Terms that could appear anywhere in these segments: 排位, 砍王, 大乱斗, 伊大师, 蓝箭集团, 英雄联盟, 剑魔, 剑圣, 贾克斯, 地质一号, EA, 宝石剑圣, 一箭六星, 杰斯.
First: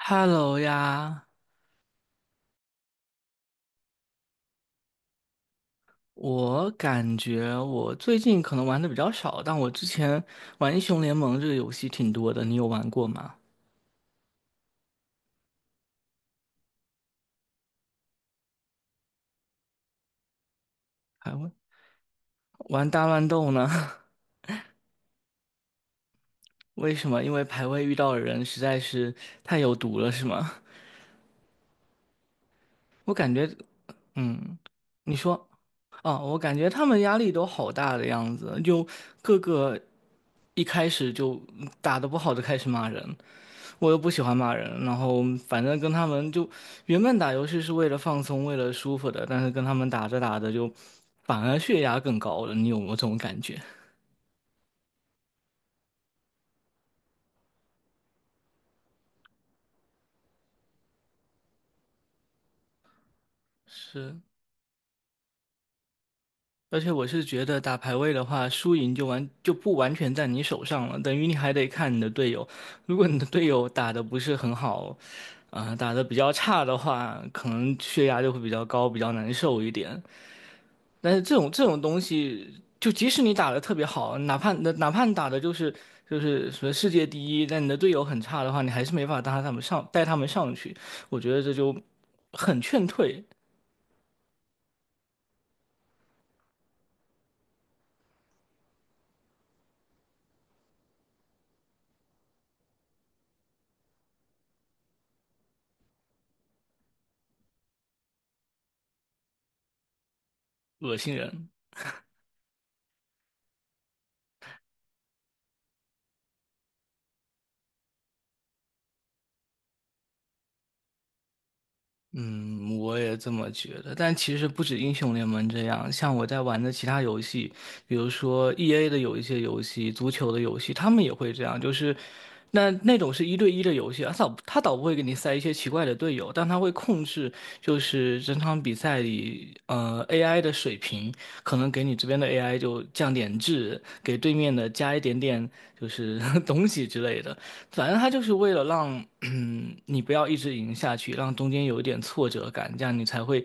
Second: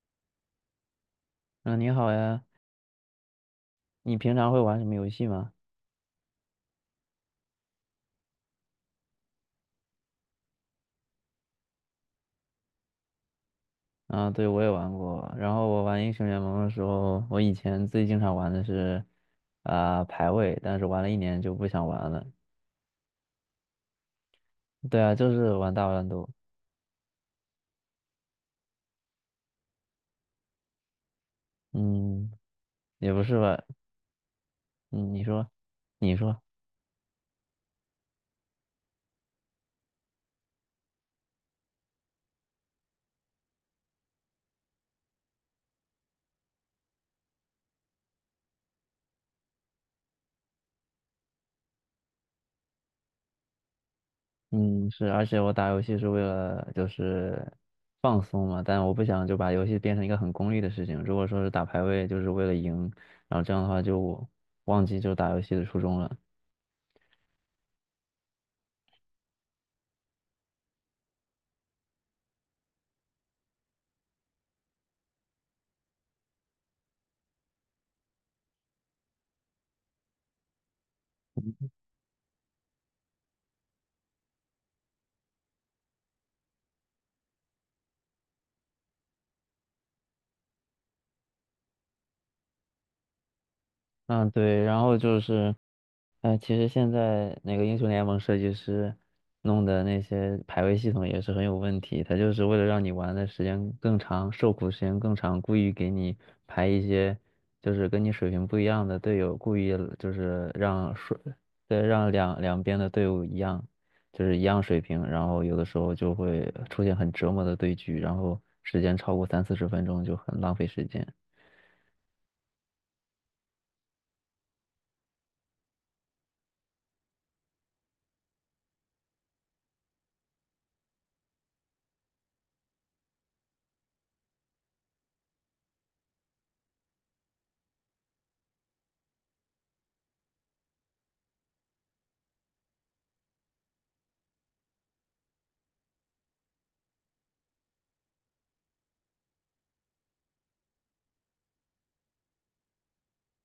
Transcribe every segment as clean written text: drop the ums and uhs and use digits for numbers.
Hello 呀，嗯，你好呀，你平常会玩什么游戏吗？我感觉我最近可能玩的比较少，但我之前玩英雄联盟这个游戏挺多的，你有玩过吗？啊，对，我也玩过。然后我玩英雄联盟的时候，我以前最经常玩的是，排位，但是玩了一还年玩就不想玩了。玩大乱斗呢？对啊，就是玩大乱斗。为什么？因为排位遇到的人实在是太有毒了，是吗？嗯，也我不感是觉，吧？嗯，嗯，你你说，说，你哦，我说，感觉他们压力都好大的样子，就各个一开始就打得不好就开始骂人。我又不喜欢骂人，然后反正跟他们就原本打游戏是为了放松，为了舒服的，但是跟他们打着打着就反而血压更高了，你有没有这种感觉？嗯，是，而且我打游戏是为了就是放松嘛，但我不想就把游戏变成一个很功利的事情。如果说是打排位，就是为了赢，然后这样的话是，就忘记就打游戏的初衷了。而且我是觉得打排位的话，输赢就不完全在你手上了，等于你还得看你的队友。如果你的队友打的不是很好，打的比较差的话，可能血压就会比较高，比较难受一点。但是这种东西，就即使你打得特别好，哪怕你打的就是什么世界第一，但你的队友很差的话，你还是没法带他们上去。我觉得这就很劝退，嗯，对，然后就是，其实现在那个英雄联盟设计师弄的那些排位系统也是很有问题，他就是为了让你玩的时间更长，受苦时间更长，故意给你排一些就是跟你水平不一样的队友，故意就是让恶心水，人。对，让两边的队伍一样，就是一样水平，然后有的时候就会出现很折磨的对局，然后时间超过三四十分钟就很浪费时间。嗯，我也这么觉得。但其实不止英雄联盟这样，像我在玩的其他游戏，比如说 EA 的有一些游戏，足球的游戏，他们也会这样。就是那种是一对一的游戏，他倒不会给你塞一些奇怪的队友，但他会控制，就是整场比赛里，AI 的水平，可能给你这边的 AI 就降点质，给对面的加一点点就是 东西之类的。反正他就是为了让你不要一直赢下去，让中间有一点挫折感，这样你才会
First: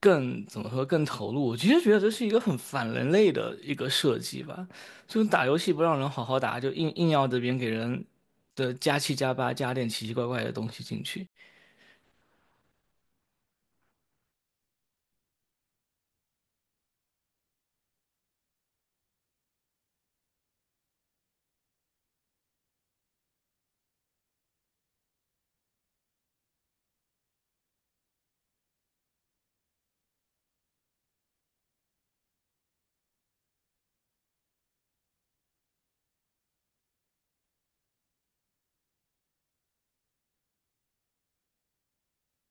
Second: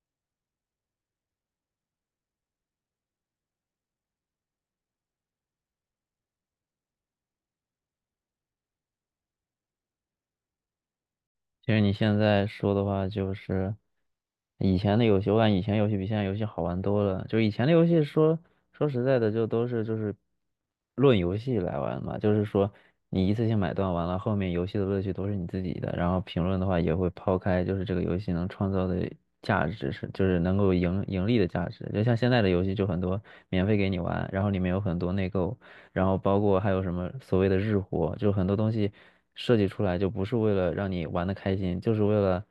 更怎么说更投入。我其实觉得这是一个很反人类的一个设计吧，就是打游戏不让人好好打，就硬要这边给人的加七加八加点奇奇怪怪的东西进去。其实你现在说的话，就是以前的游戏，我感觉以前游戏比现在游戏好玩多了。就以前的游戏说，说实在的，就都是就是论游戏来玩嘛，就是说你一次性买断完了，后面游戏的乐趣都是你自己的。然后评论的话也会抛开，就是这个游戏能创造的价值是，就是能够盈利的价值。就像现在的游戏就很多免费给你玩，然后里面有很多内购。然后包括还有什么所谓的日活，就很多东西设计出来就不是为了让你玩的开心，就是为了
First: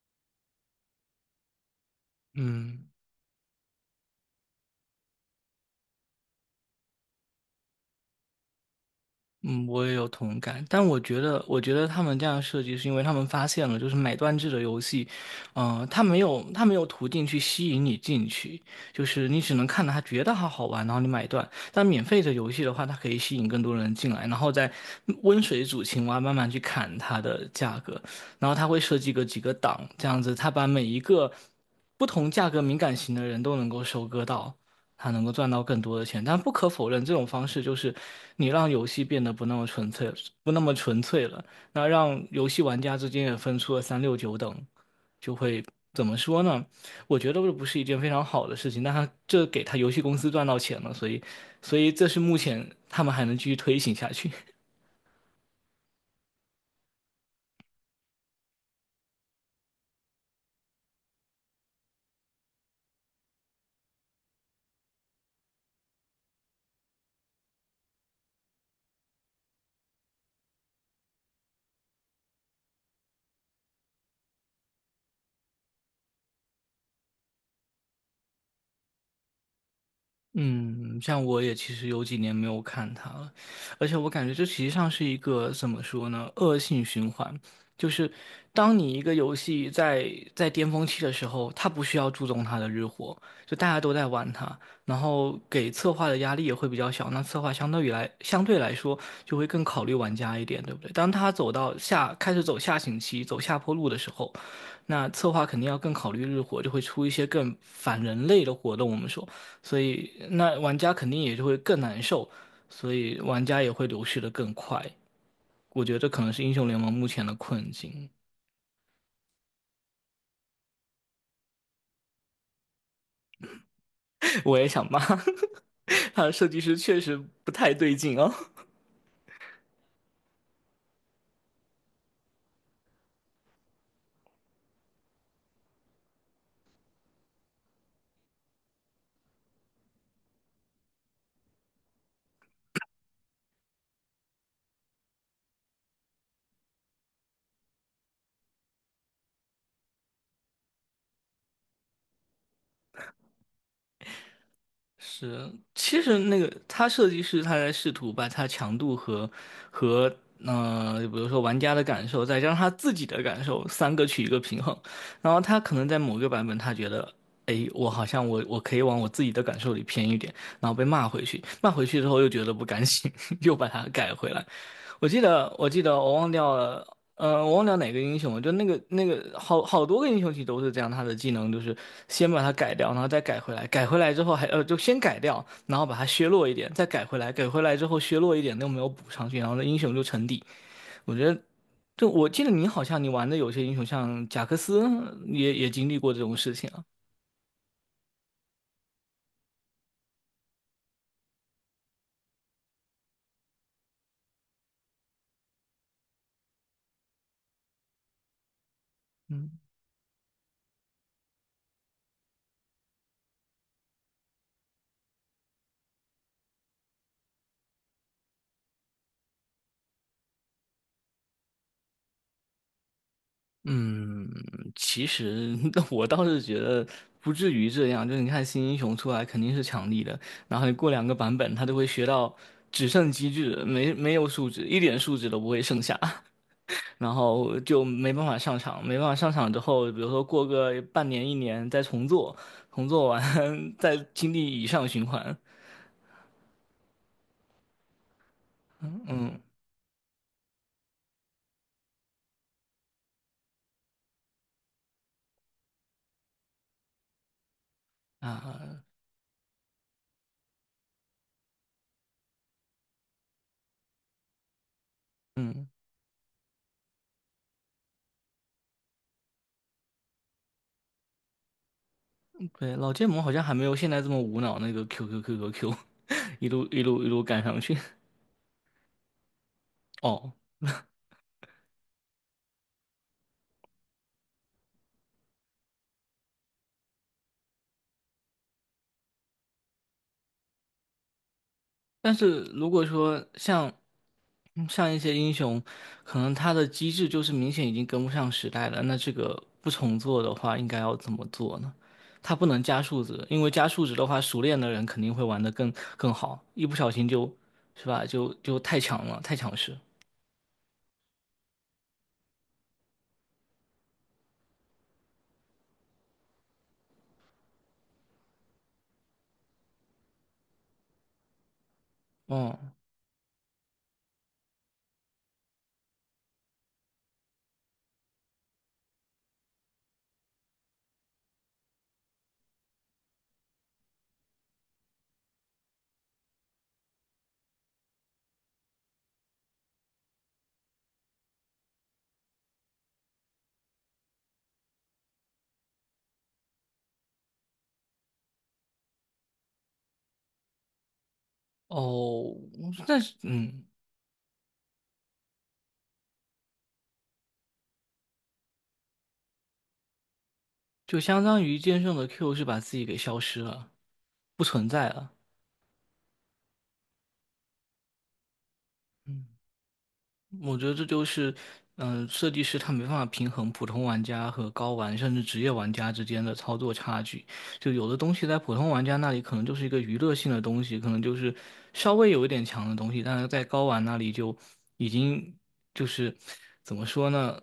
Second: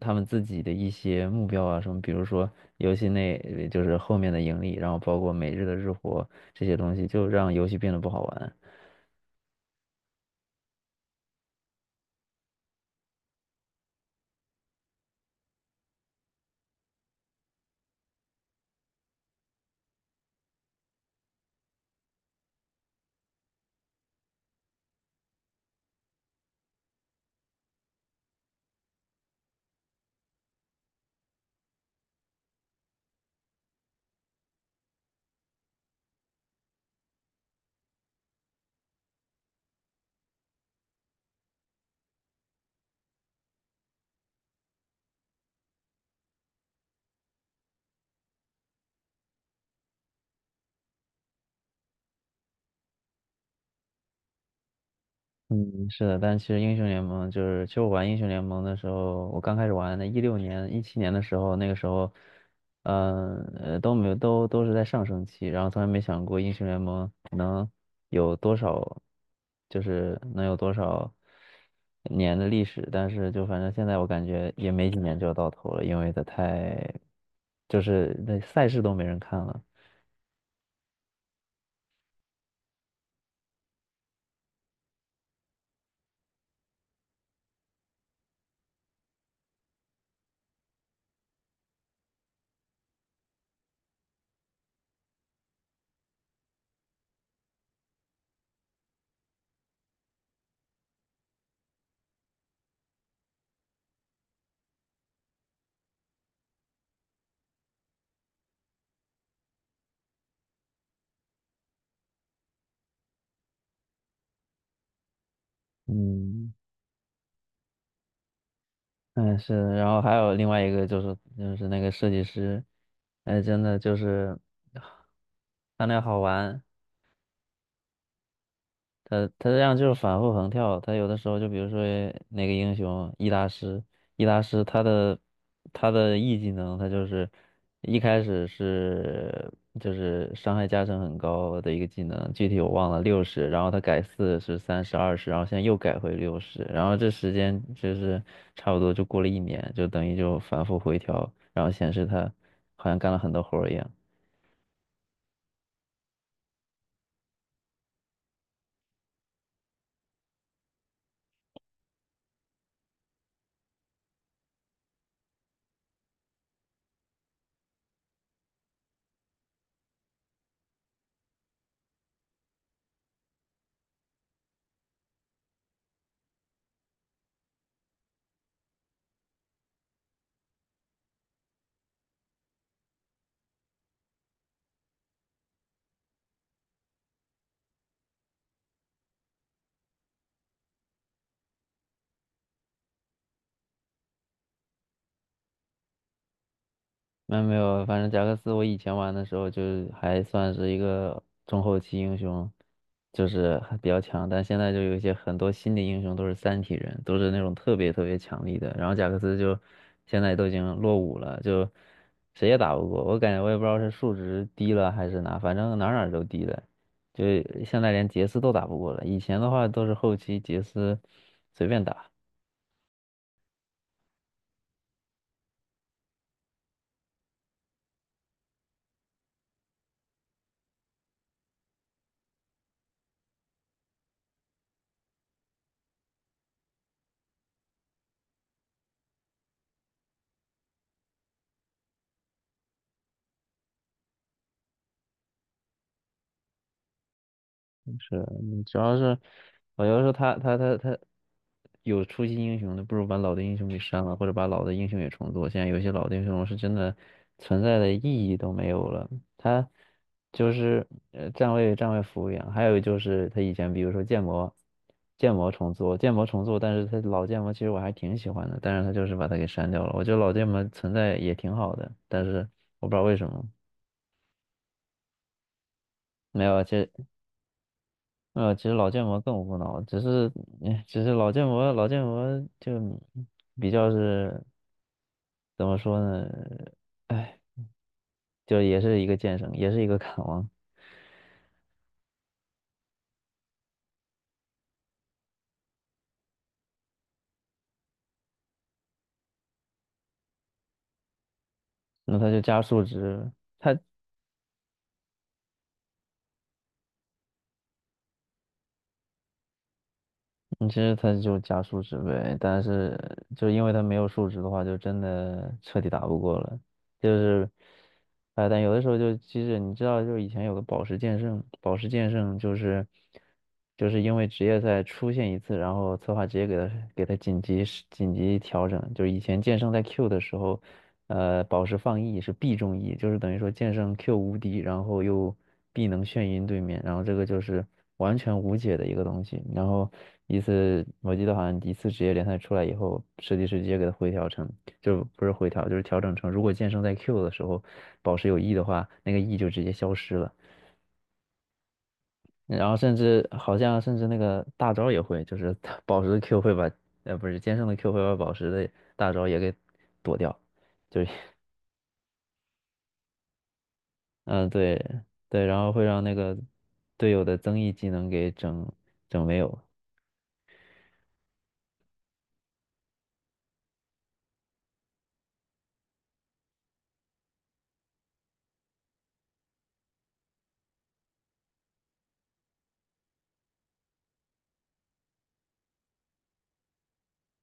他们自己的一些目标啊什么，比如说嗯，游戏内就是后面的盈利，然后包括每日的日活这些东西，就让游戏变得不好玩。嗯，我也有同感，但我觉得，我觉得他们这样设计是因为他们发现了，就是买断制的游戏，他没有途径去吸引你进去，就是你只能看到它觉得它好玩，然后你买断。但免费的游戏的话，它可以吸引更多人进来，然后再温水煮青蛙，慢慢去砍它的价格，然后它会设计个几个档，这样子，它把每一个不同价格敏感型的人都能够收割到。他能够赚到更多的钱。但不可否认，这种方式就是你让游戏变得不那么纯粹，不那么纯粹了。那让游戏玩家之间也分出了三六九等，就会怎么说呢？我觉得这不是一件非常好的事情。但他这给他游戏公司赚到钱了，所以这是目前他们还能继续推行下去。嗯，是的，但其实英雄联盟就是，其实我玩英雄联盟的时候，我刚开始玩的，16年、17年的时候，那个时候，都没有，都是在上升期，然后从来没想过英雄联盟能有多少，就是能有多少年的历史，但是就反正现在我感觉也没几年就要到头了，因为它太，就是那赛事都没人看了，嗯，像我也其实有几年没有看它了，而且我感觉这实际上是一个怎么说呢，恶性循环。就是当你一个游戏在巅峰期的时候，它不需要注重它的日活，就大家都在玩它，然后给策划的压力也会比较小。那策划相对来说就会更考虑玩家一点，对不对？当他走到下开始走下行期、走下坡路的时候，那策划肯定要更考虑日活，就会出一些更反人类的活动。我们说。所以那玩家肯定也就会更难受，所以玩家也会流失的更快。我觉得这可能是嗯。英雄联盟目前的困境。嗯，是然后还有另外一个就是那个设计师，哎，真的就是 我也啊想骂 他那 好他的设计玩，师确实不太对劲哦。他这样就是反复横跳，他有的时候就比如说那个英雄伊大师他的 E 技能，他就是一开始是就是伤害加成很高的一个技能，具体我忘了六十，然后他改四十、30、20，然后现在又改回六十，然后这时间就是差不多就过了一年，就等于就反复回调，然后显示他好像干了很多活儿一样。是，其实那个他设计师他在试图把它强度和比如说玩家的感受，再加上他自己的感受，三个取一个平衡。然后他可能在某个版本，他觉得，哎，我好像我可以往我自己的感受里偏一点，然后被骂回去，骂回去之后又觉得不甘心，又把它改回来。我记得，我记得,我忘掉了，我忘掉哪个英雄了，就那个好多个英雄其实都是这样，他的技能就是先把它改掉，然后再改回来，改回来之后还就先改掉，然后把它削弱一点，再改回来，改回来之后削弱一点，又没有补上去，然后那英雄就沉底。我觉得，就我记得你好像你玩的有些英雄像贾克斯也经历过这种事情啊，没有没有，反正贾克斯我以前玩的时候就是还算是一个中后期英雄，就是还比较强，但现在就有一些很多新的英雄都是三体人，都是那种特别特别强力的，然后贾克斯嗯。就现在都已经落伍了，就谁也打不过，我感觉我也不知道是数值低了还是哪，反正哪儿哪儿都低了，就现在连杰斯都打不过了，以前的话都是后期杰斯随便打。嗯，其实 我倒是觉得不至于这样。就是你看新英雄出来肯定是强力的，然后你过两个版本，他就会学到只剩机制，没有数值，一点数值都不会剩下，然后就没办法上场。没办法上场之后，比如说过个半年一年再重做，重做完 再经历以上循环是，嗯主要是我要是他有出新英雄的，不如把老的英雄给删了，或者把老的英雄也重做。现在有些老的英雄是真的存在的意义都没啊。有了，他就是站位服务员，还有就是他以前比如说建模嗯，重做，建模重做，但是他老建模其实我还挺喜欢的，但是他就是把它给删掉了。我觉得老建模存在也挺好的，但是对，我不老知道剑为魔什好像么还没有现在这么无脑那个 QQQQQ,没一有，路其一实路一路赶上去。其实老剑魔更无脑，只哦，是，哎只是老剑魔就比较是怎么说呢？哎，就也是一个剑圣，也是一个砍王，但是如果说像一些英雄，可能他的机制就是明显已经跟不上时代了，那这个不重做的话，应该要怎么做呢？那他他就不加能加数数值，值，因为加数值的话，熟练的人肯定会玩的更好，一不小心就，是吧？就太强了，太强势。嗯其实他就加数值呗。但是就因为他没有数值的话，就真的彻底打不过了。就是，哎，但有的时候就，其实你知道，就是以前有个宝石剑圣，宝石剑圣就嗯，是，就是因为职业赛出现一次，然后策划直接给他紧急调整，就是以前剑圣在 Q 的时候，宝石放 E 是必中 E，就是等于说剑圣 Q 无敌，然后又必能眩晕对面，然后这个就是完全无解的一个东西。然后一次我记得好像一次职业联赛出来以后，设计师直接给他回调成。就不是回调，就是调整成如果剑圣在 Q 的时候宝石有 E 的话，那个 E 就直接消失了。哦，然后甚但是至好像甚至那个大招也会，就是 它宝石的 Q 会把，不是剑圣的 Q 会把宝石的大招也给躲掉，就就是相当于剑圣的 Q 是把自己给消失了，不嗯存对在了。对，然后会让那个队友的增益技能给整嗯。整没有，我觉得这就是，设计师他没办法平衡普通玩家和高玩甚至职业玩家之间的操作差距。就有的东西在普通玩家那里可能就是一个娱乐性的东西，可能就是稍微有一点强的东西，但是在高玩那里就已经就是怎么说呢，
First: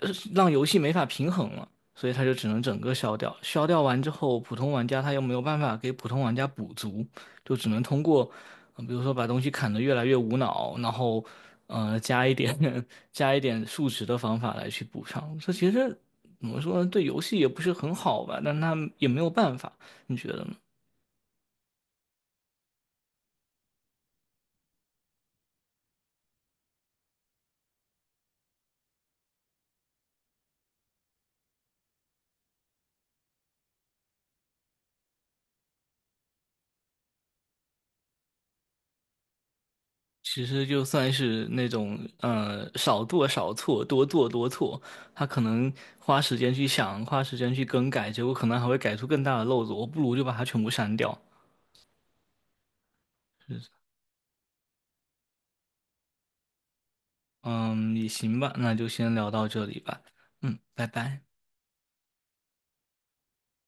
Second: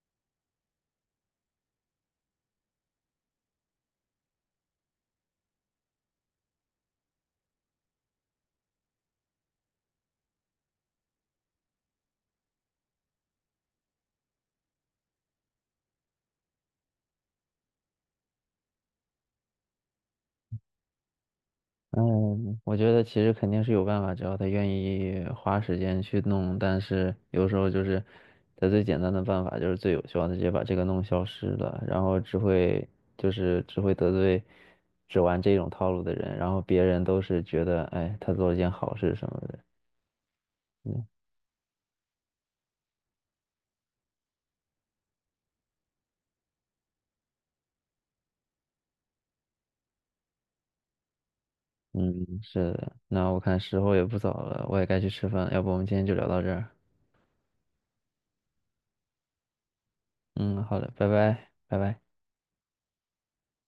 让游戏没法平衡了，所以他就只能整个消掉。消掉完之后，普通玩家他又没有办法给普通玩家补足，就只能通过比如说把东西砍的越来越无脑，然后加一点 加一点数值的方法来去补上。这其实怎么说呢，对游戏也不是很好吧，但他也没有办法，你觉得呢？嗯，我觉得其实肯定是有办法，只要他愿意花时间去弄。但是有时候就是，他最简单的办法就是最有效的，直接把这个弄消失了，然后只会得罪只玩这种套路的人，然后别人都是觉得，哎，他做了件好事什么的。其实就嗯算是那种少做少错，多做多错，他可能花时间去想，花时间去更改，结果可能还会改出更大的漏子。我不如就把它全部删掉。嗯，是的。那我看时候也不早了，我也该去吃饭了，要不我们今天就聊到这儿。嗯，也行吧，那就先聊到这里吧。嗯，嗯，好拜的，拜拜。拜，拜拜。